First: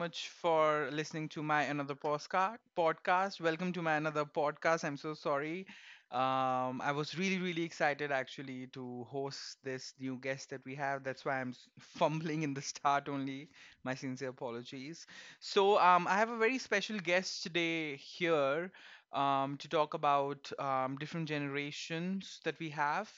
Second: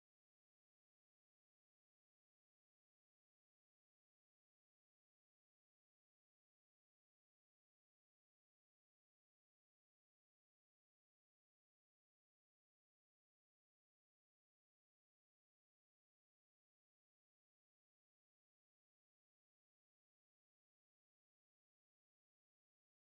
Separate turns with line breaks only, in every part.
much for listening to my another postcard podcast. Welcome to my another podcast. I'm so sorry. I was really, really excited actually to host this new guest that we have. That's why I'm fumbling in the start only. My sincere apologies. So I have a very special guest today here to talk about different generations that we have.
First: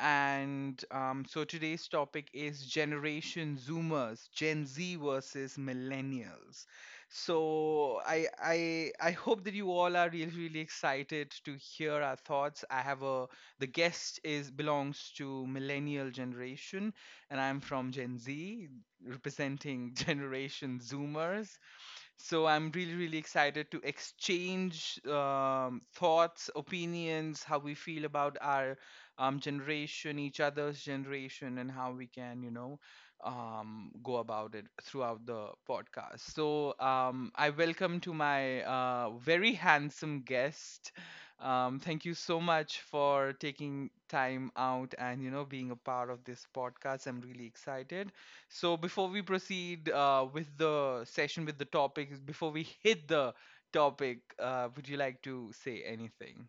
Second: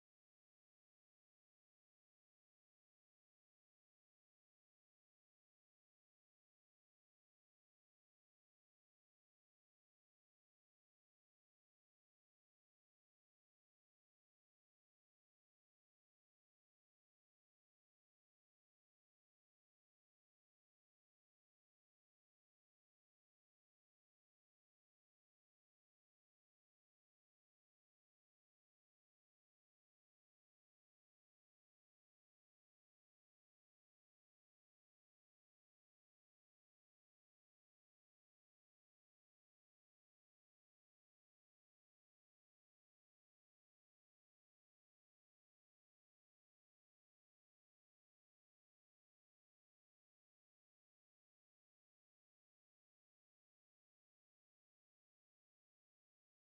And so today's topic is Generation Zoomers, Gen Z versus Millennials. So I hope that you all are really really excited to hear our thoughts. I have a the guest is belongs to Millennial generation, and I'm from Gen Z, representing Generation Zoomers. So I'm really, really excited to exchange thoughts, opinions, how we feel about our generation, each other's generation, and how we can, you know, go about it throughout the podcast. So I welcome to my very handsome guest. Thank you so much for taking time out and, you know, being a part of this podcast. I'm really excited. So before we proceed with the session with the topics, before we hit the topic, would you like to say anything?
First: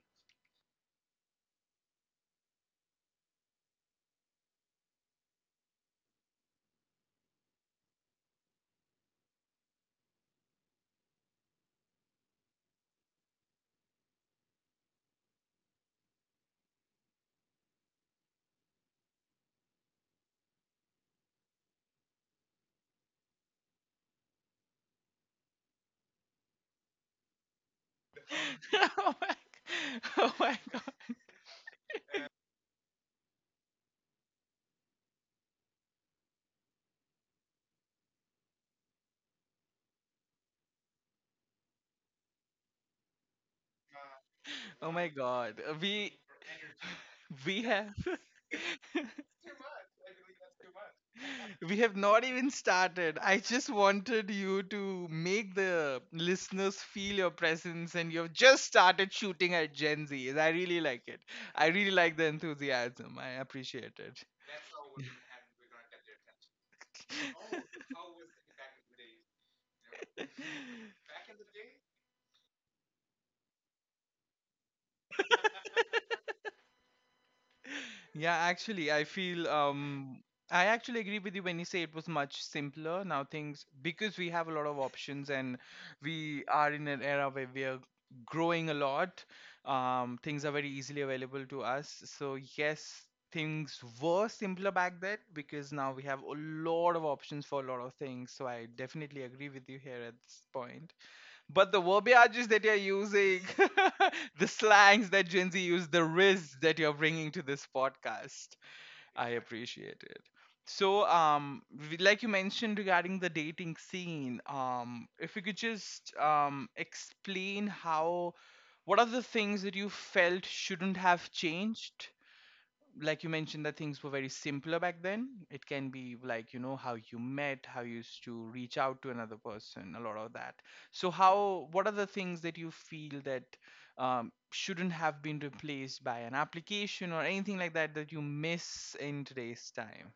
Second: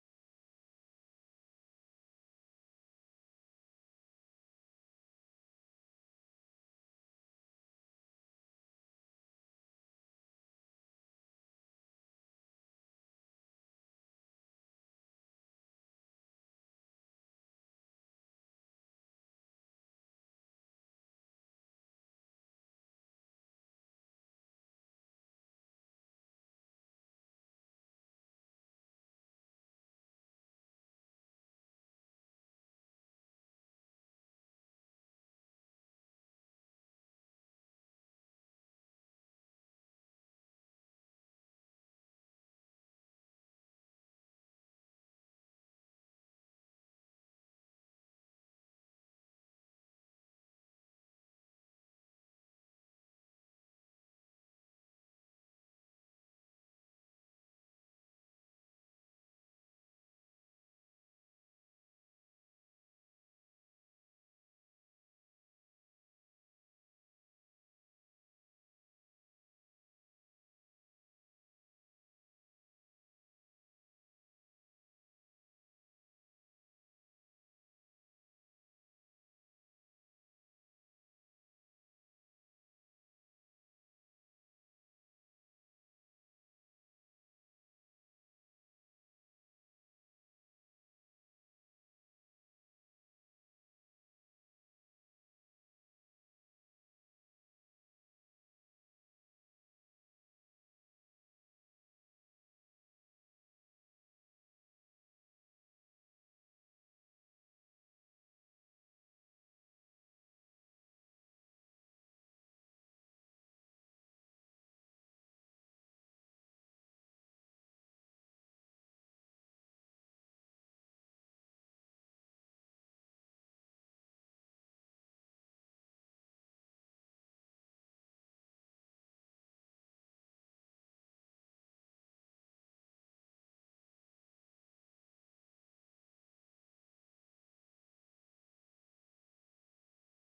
Oh my, oh my god! Oh my god! We we have we have not even started. I just wanted you to make the listeners feel your presence, and you've just started shooting at Gen Z. I really like it. I really like the enthusiasm. I appreciate it. Yeah, actually, I feel I actually agree with you when you say it was much simpler. Now things because we have a lot of options and we are in an era where we are growing a lot, things are very easily available to us. So yes, things were simpler back then because now we have a lot of options for a lot of things. So I definitely agree with you here at this point. But the verbiages that you're using, the slangs that Gen Z use, the riz that you're bringing to this podcast, I appreciate it. So, like you mentioned regarding the dating scene, if you could just explain how, what are the things that you felt shouldn't have changed, like you mentioned that things were very simpler back then. It can be like, you know, how you met, how you used to reach out to another person, a lot of that. So how, what are the things that you feel that shouldn't have been replaced by an application or anything like that that you miss in today's time?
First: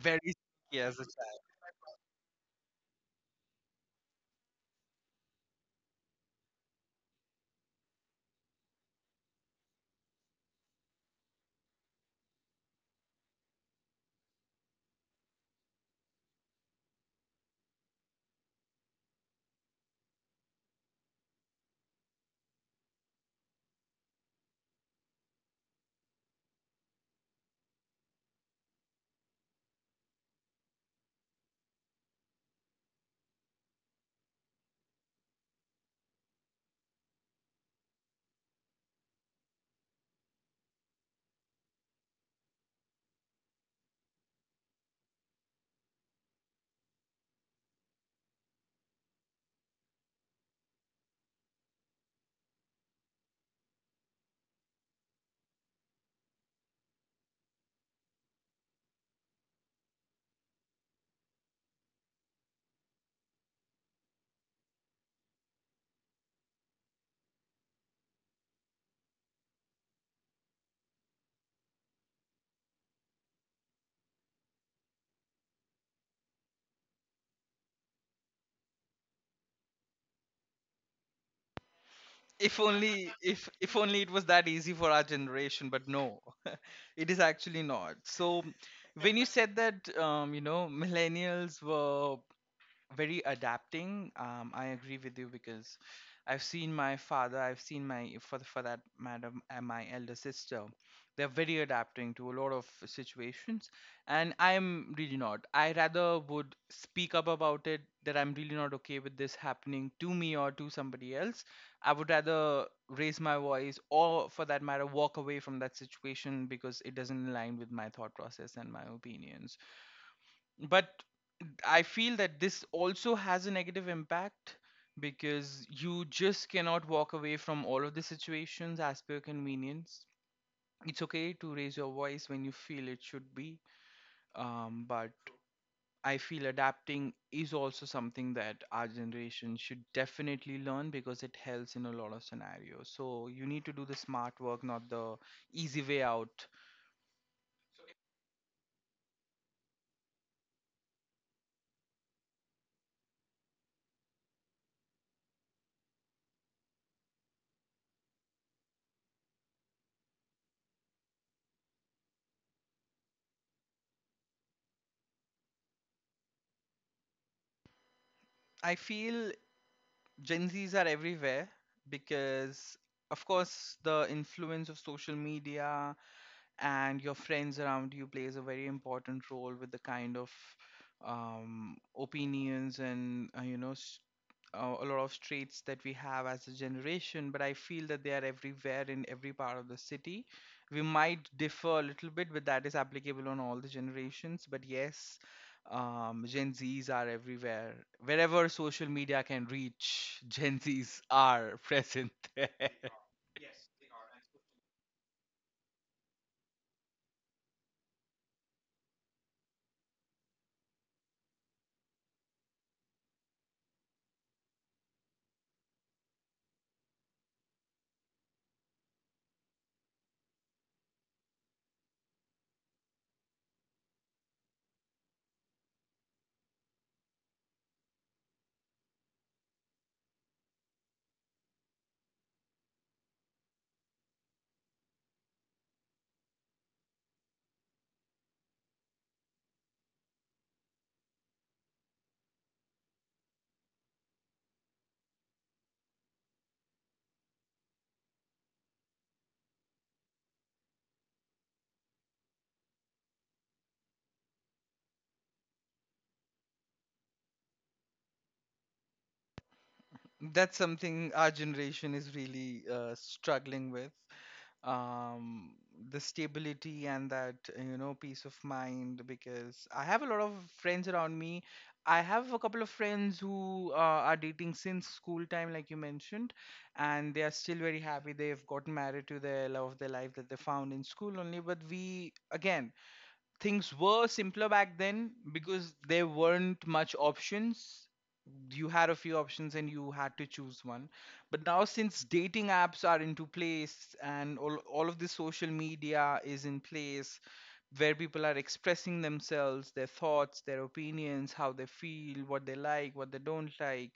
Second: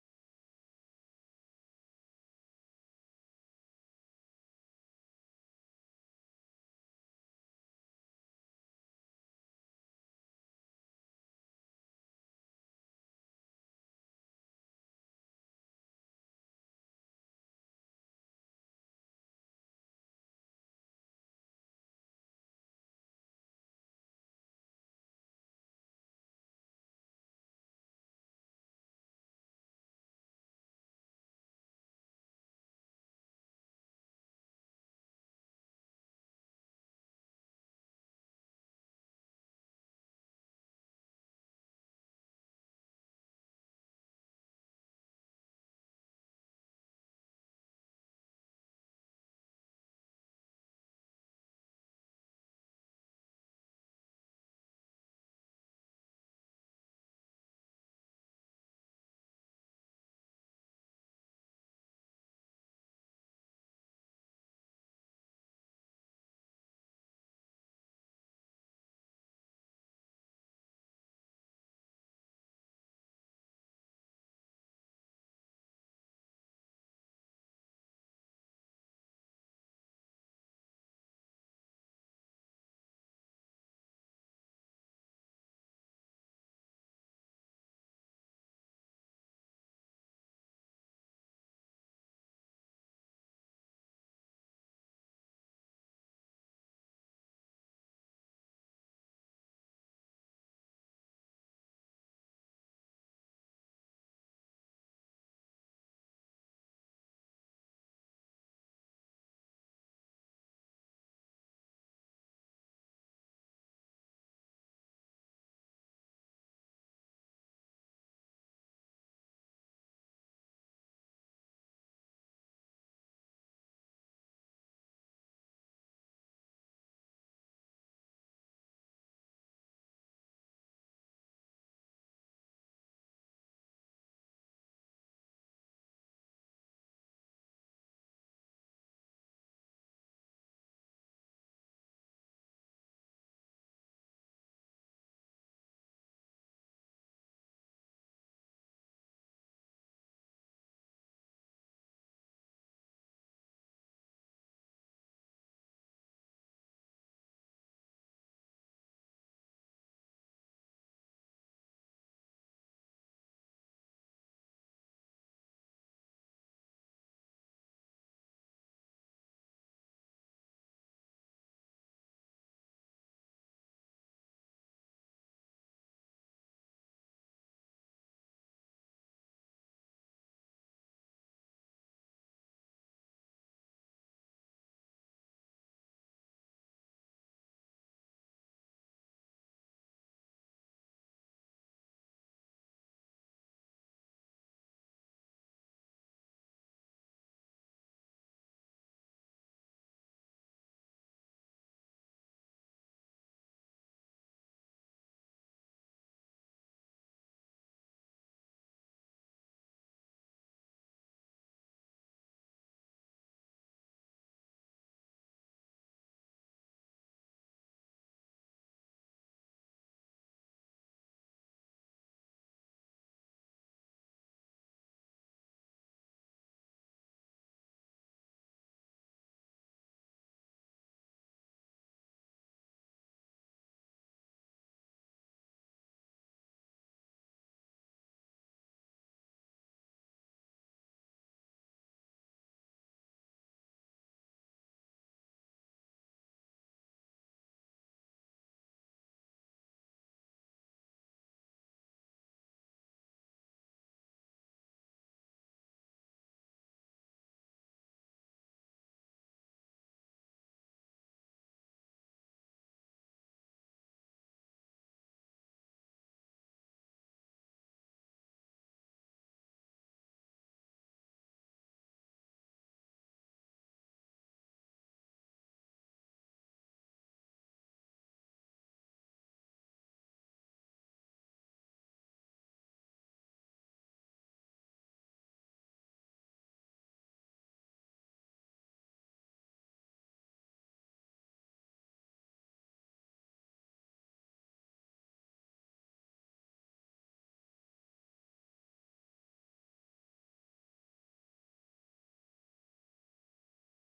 Very yes, if only, if only it was that easy for our generation, but no, it is actually not. So when you said that you know, millennials were very adapting. I agree with you because I've seen my father, I've seen my, for that matter, my elder sister. They're very adapting to a lot of situations, and I'm really not. I rather would speak up about it that I'm really not okay with this happening to me or to somebody else. I would rather raise my voice or, for that matter, walk away from that situation because it doesn't align with my thought process and my opinions. But I feel that this also has a negative impact because you just cannot walk away from all of the situations as per your convenience. It's okay to raise your voice when you feel it should be, but I feel adapting is also something that our generation should definitely learn because it helps in a lot of scenarios. So you need to do the smart work, not the easy way out. I feel Gen Zs are everywhere because, of course, the influence of social media and your friends around you plays a very important role with the kind of opinions and a lot of traits that we have as a generation, but I feel that they are everywhere in every part of the city. We might differ a little bit, but that is applicable on all the generations. But yes, Gen Zs are everywhere. Wherever social media can reach, Gen Zs are present there. That's something our generation is really struggling with. Um, the stability and that, you know, peace of mind. Because I have a lot of friends around me. I have a couple of friends who are dating since school time, like you mentioned, and they are still very happy. They've gotten married to their love of their life that they found in school only. But we, again, things were simpler back then because there weren't much options. You had a few options and you had to choose one, but now since dating apps are into place and all of this social media is in place, where people are expressing themselves, their thoughts, their opinions, how they feel, what they like, what they don't like.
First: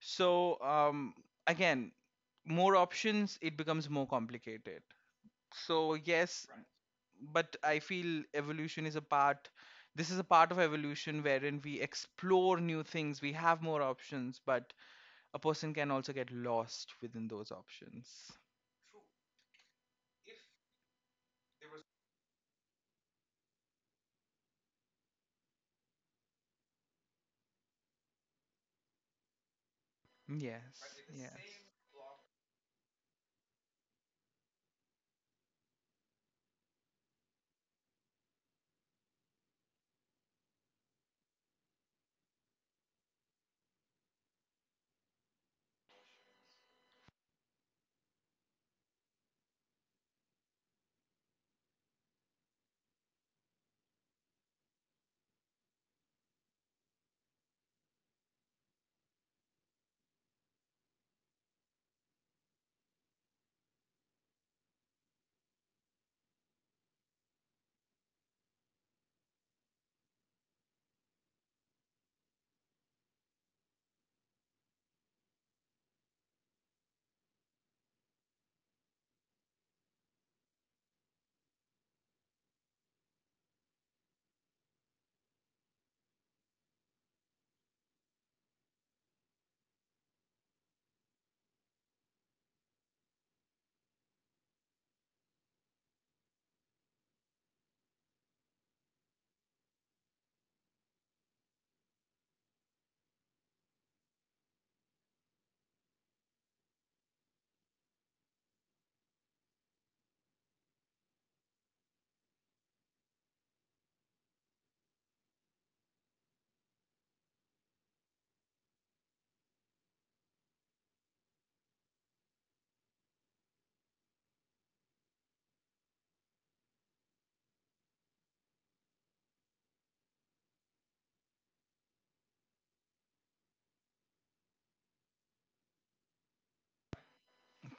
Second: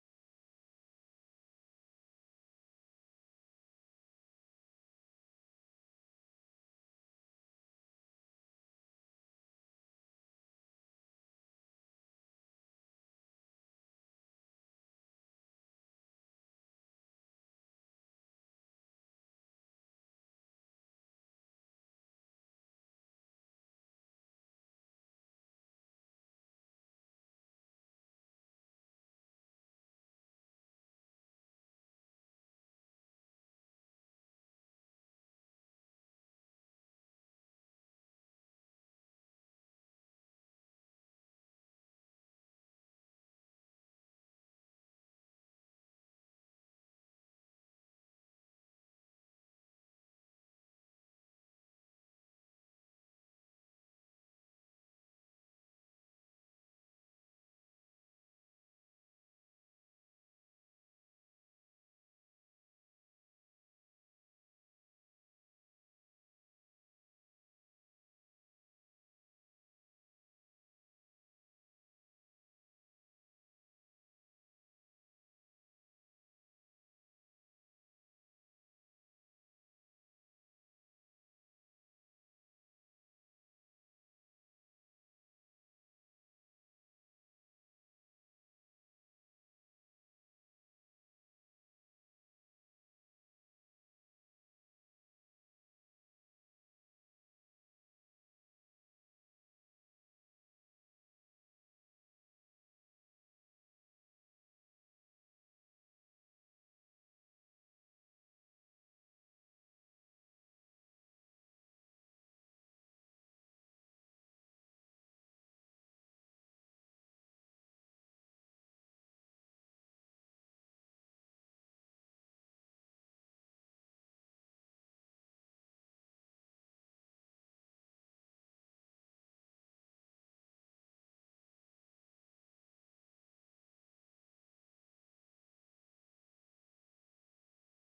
So again, more options, it becomes more complicated. So yes, but I feel evolution is a part. This is a part of evolution wherein we explore new things, we have more options, but a person can also get lost within those options. Yes, yes.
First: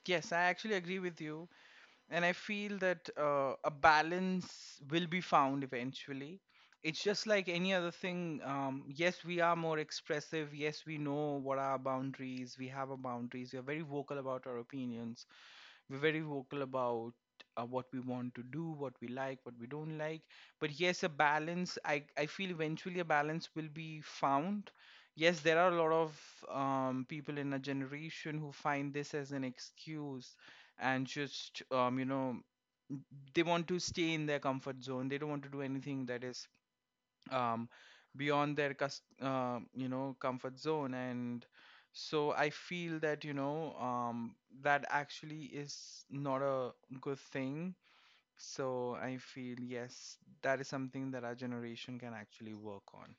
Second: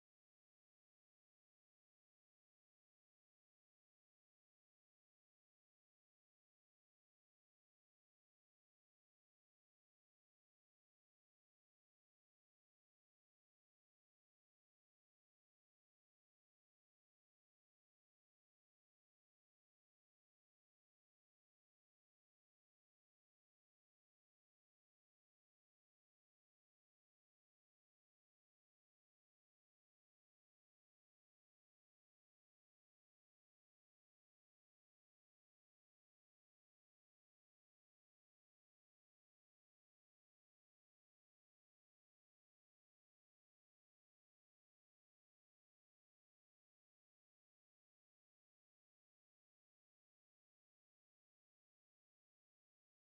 Yes, I actually agree with you. And I feel that a balance will be found eventually. It's just like any other thing. Yes, we are more expressive. Yes, we know what are our boundaries. We have our boundaries. We are very vocal about our opinions. We're very vocal about what we want to do, what we like, what we don't like. But yes, a balance, I feel eventually a balance will be found. Yes, there are a lot of people in a generation who find this as an excuse and just, you know, they want to stay in their comfort zone. They don't want to do anything that is um, beyond their you know, comfort zone. And so I feel that, you know, that actually is not a good thing. So I feel yes, that is something that our generation can actually work on.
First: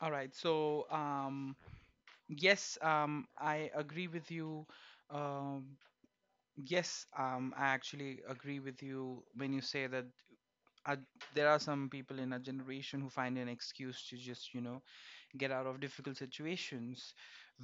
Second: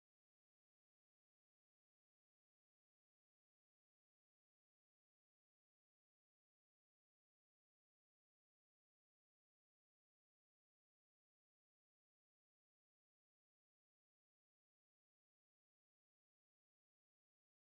All right, so yes, I agree with you. um, yes, I actually agree with you when you say that uh, there are some people in our generation who find an excuse to just, you know, get out of difficult situations,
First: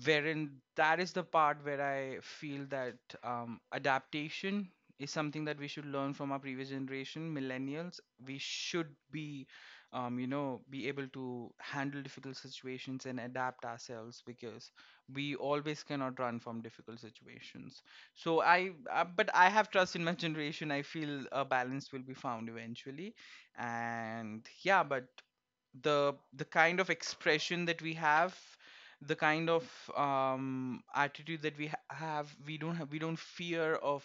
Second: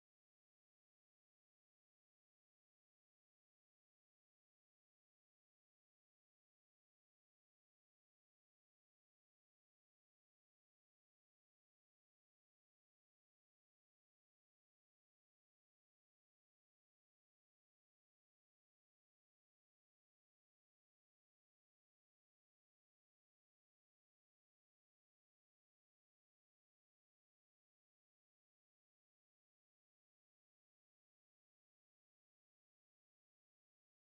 wherein that is the part where I feel that adaptation is something that we should learn from our previous generation millennials. We should be you know, be able to handle difficult situations and adapt ourselves because we always cannot run from difficult situations. So I, but I have trust in my generation. I feel a balance will be found eventually. And yeah, but the kind of expression that we have, the kind of attitude that we have, we don't have, we don't fear of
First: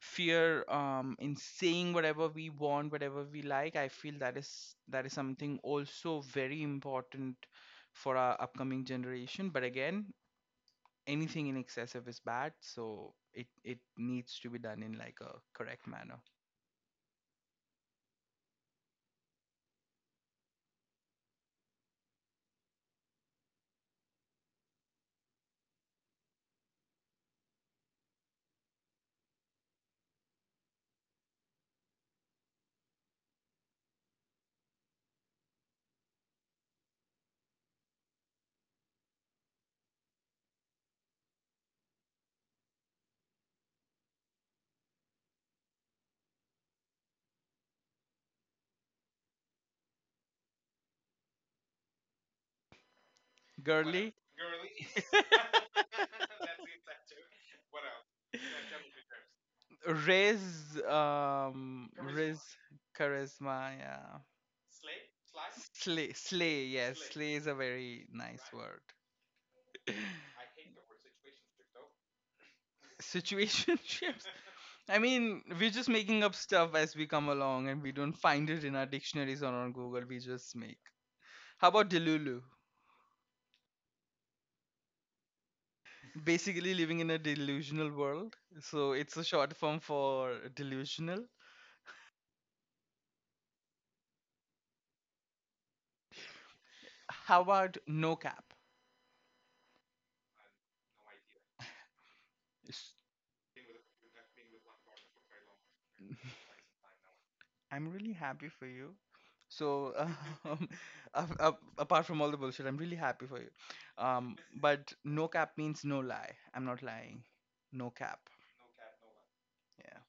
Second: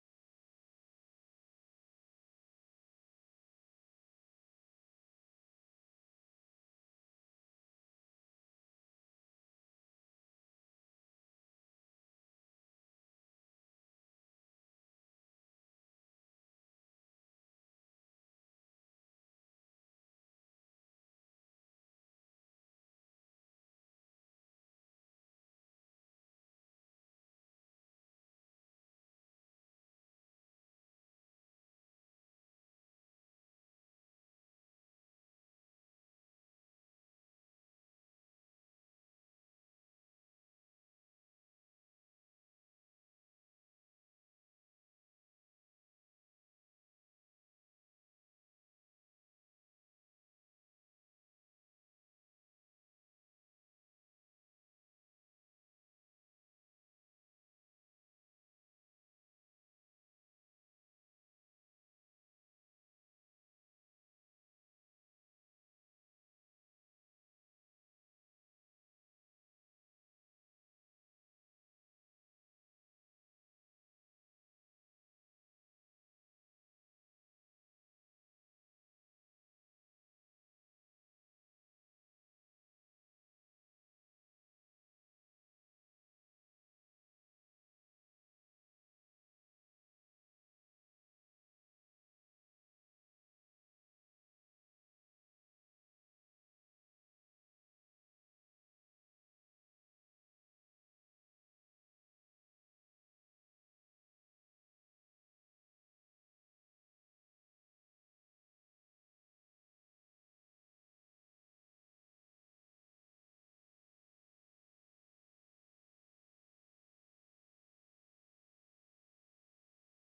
fear in saying whatever we want, whatever we like. I feel that is, that is something also very important for our upcoming generation. But again, anything in excessive is bad, so it needs to be done in like a correct manner. Girly. Ray's, Ray's charisma, yeah. Slay, slay, yes, slay is a very nice word. Situationships. I mean, we're just making up stuff as we come along, and we don't find it in our dictionaries or on Google. We just make. How about delulu? Basically, living in a delusional world. So it's a short form for delusional. How about no cap? S- I'm really happy for you. So, um, apart from all the bullshit, I'm really happy for you. But no cap means no lie. I'm not lying. No cap. Yeah.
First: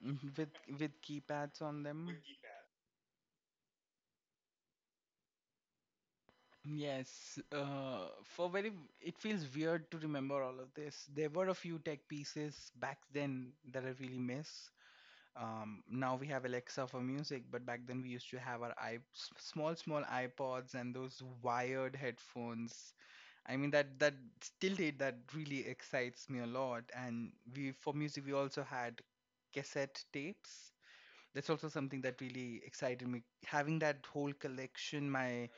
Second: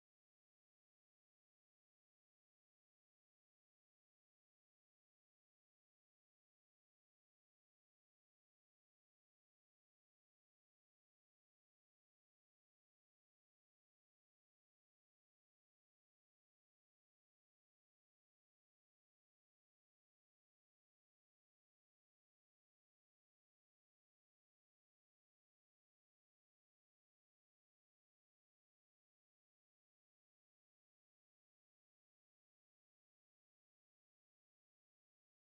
Mhm. With keypads on them. Yes, for very, it feels weird to remember all of this. There were a few tech pieces back then that I really miss, now we have Alexa for music, but back then we used to have our small small iPods and those wired headphones. I mean that that still did, that really excites me a lot. And we for music we also had cassette tapes. That's also something that really excited me. Having that whole collection, my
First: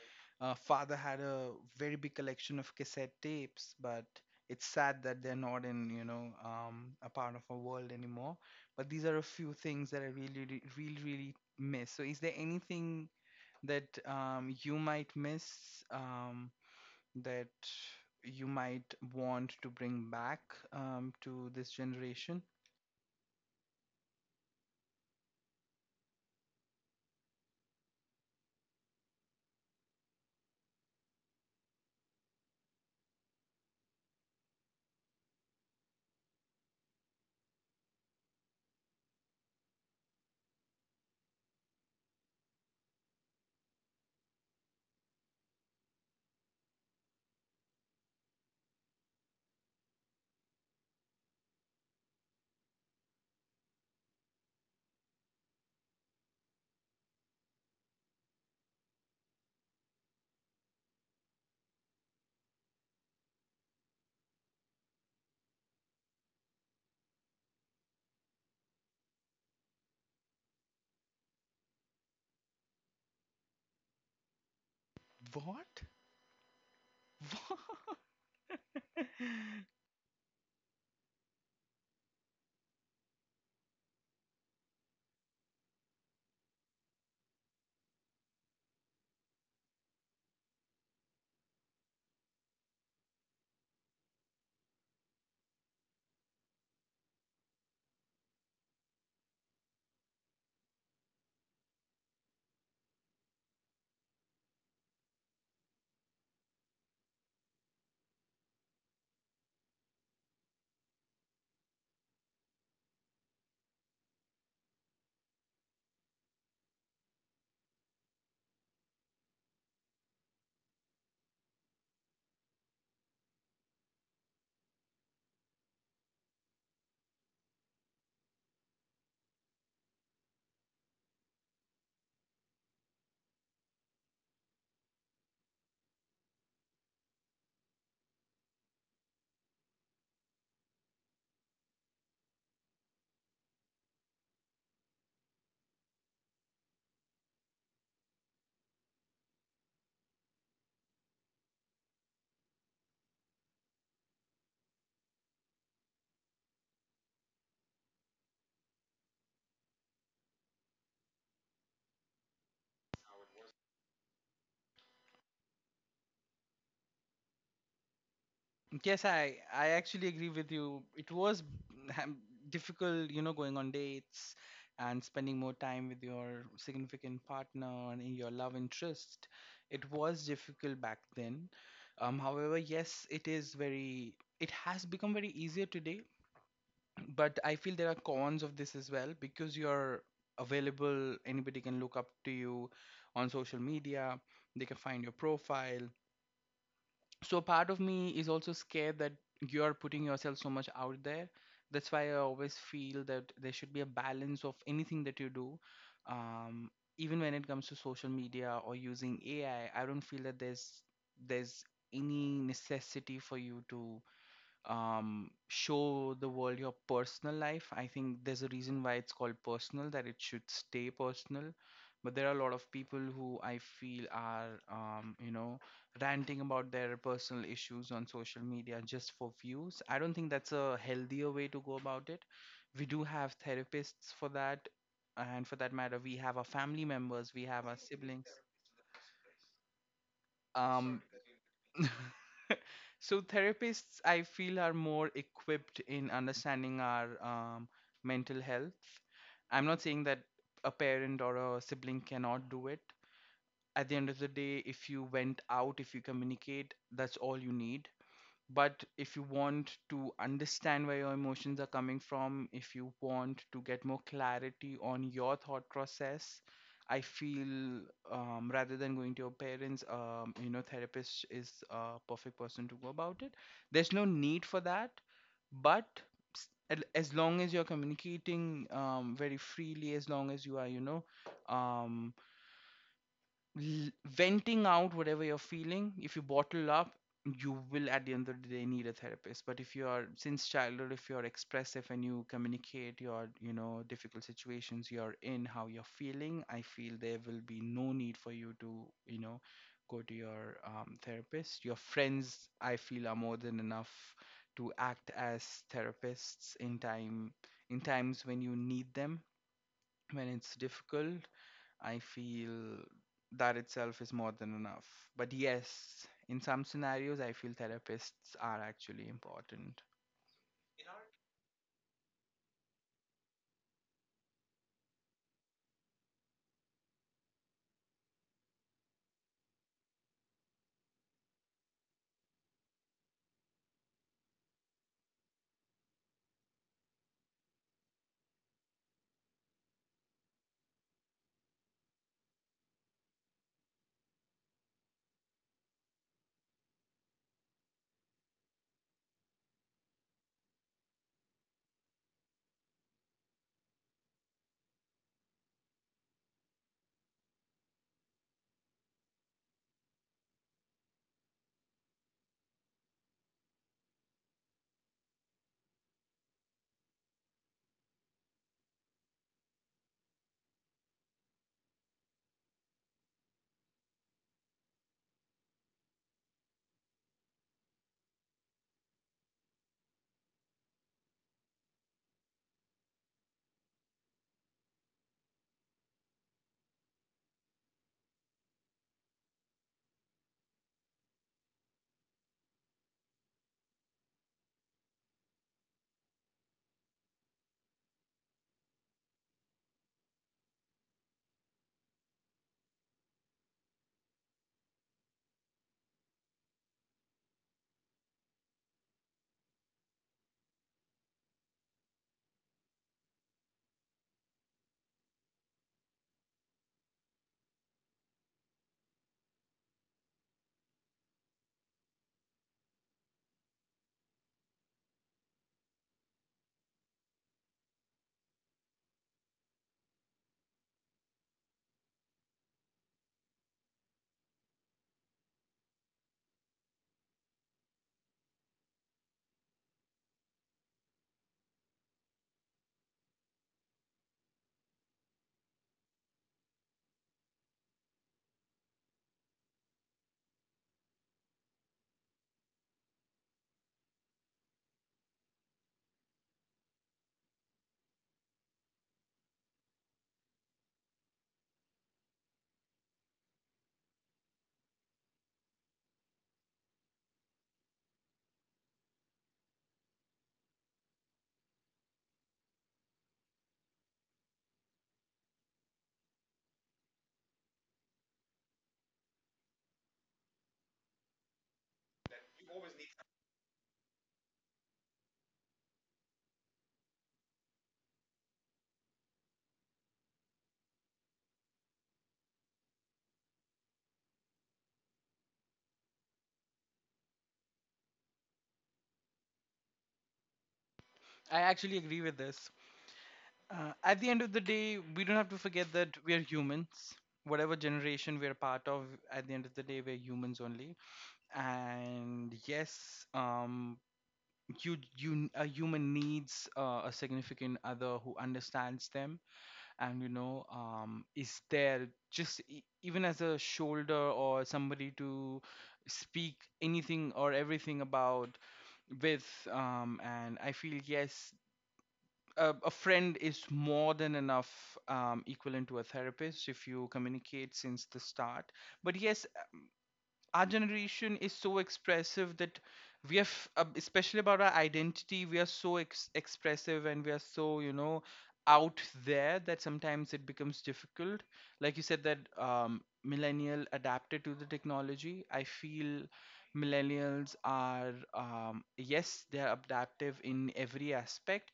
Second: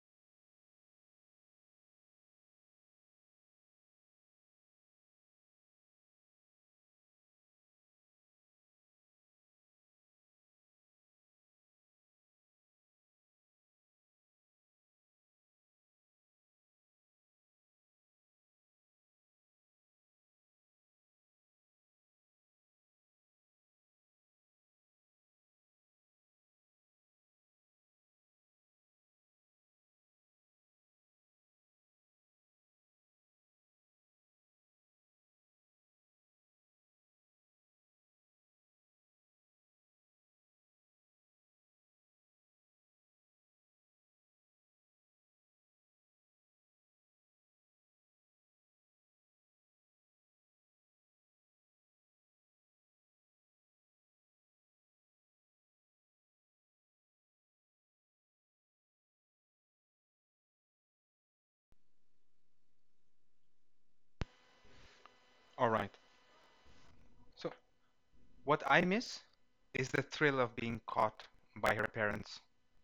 father had a very big collection of cassette tapes, but it's sad that they're not in, you know, a part of our world anymore. But these are a few things that I really, really, really miss. So, is there anything that you might miss um, that you might want to bring back to this generation?
All right. So, what I miss is the thrill of being caught by her parents.
What? What? Yes, I actually agree with you. It was ham- difficult, you know, going on dates and spending more time with your significant partner and in your love interest. It was difficult back then. However, yes, it is very. It has become very easier today, but I feel there are cons of this as well because you're available. Anybody can look up to you on social media. They can find your profile, so part of me is also scared that you are putting yourself so much out there. That's why I always feel that there should be a balance of anything that you do. um, Even when it comes to social media or using AI, I don't feel that there's any necessity for you to show the world your personal life. I think there's a reason why it's called personal, that it should stay personal. But there are a lot of people who I feel are, ranting about their personal issues on social media just for views. I don't think that's a healthier way to go about it. We do have therapists for that. And for that matter, we have our family members, we have our siblings. Um, So therapists, I feel, are more equipped in understanding our mental health. I'm not saying that a parent or a sibling cannot do it. At the end of the day, if you went out, if you communicate, that's all you need. But if you want to understand where your emotions are coming from, if you want to get more clarity on your thought process, I feel rather than going to your parents, therapist is a perfect person to go about it. There's no need for that, but as long as you're communicating very freely, as long as you are, um, venting out whatever you're feeling. If you bottle up, you will at the end of the day need a therapist. But if you are, since childhood, if you're expressive and you communicate your, difficult situations you're in, how you're feeling, I feel there will be no need for you to, go to your therapist. Your friends, I feel, are more than enough to act as therapists in time, in times when you need them, when it's difficult. I feel that itself is more than enough. But yes, in some scenarios, I feel therapists are actually important. I actually agree with this. At the end of the day, we don't have to forget that we are humans. Whatever generation we are part of, at the end of the day, we're humans only. And yes, you a human needs a significant other who understands them and, is there just, even as a shoulder or somebody to speak anything or everything about with. And I feel yes, a friend is more than enough, equivalent to a therapist if you communicate since the start. But yes, our generation is so expressive that we have, especially about our identity, we are so expressive and we are so, out there that sometimes it becomes difficult. Like you said that millennial adapted to the technology, I feel millennials are, yes, they are adaptive in every aspect.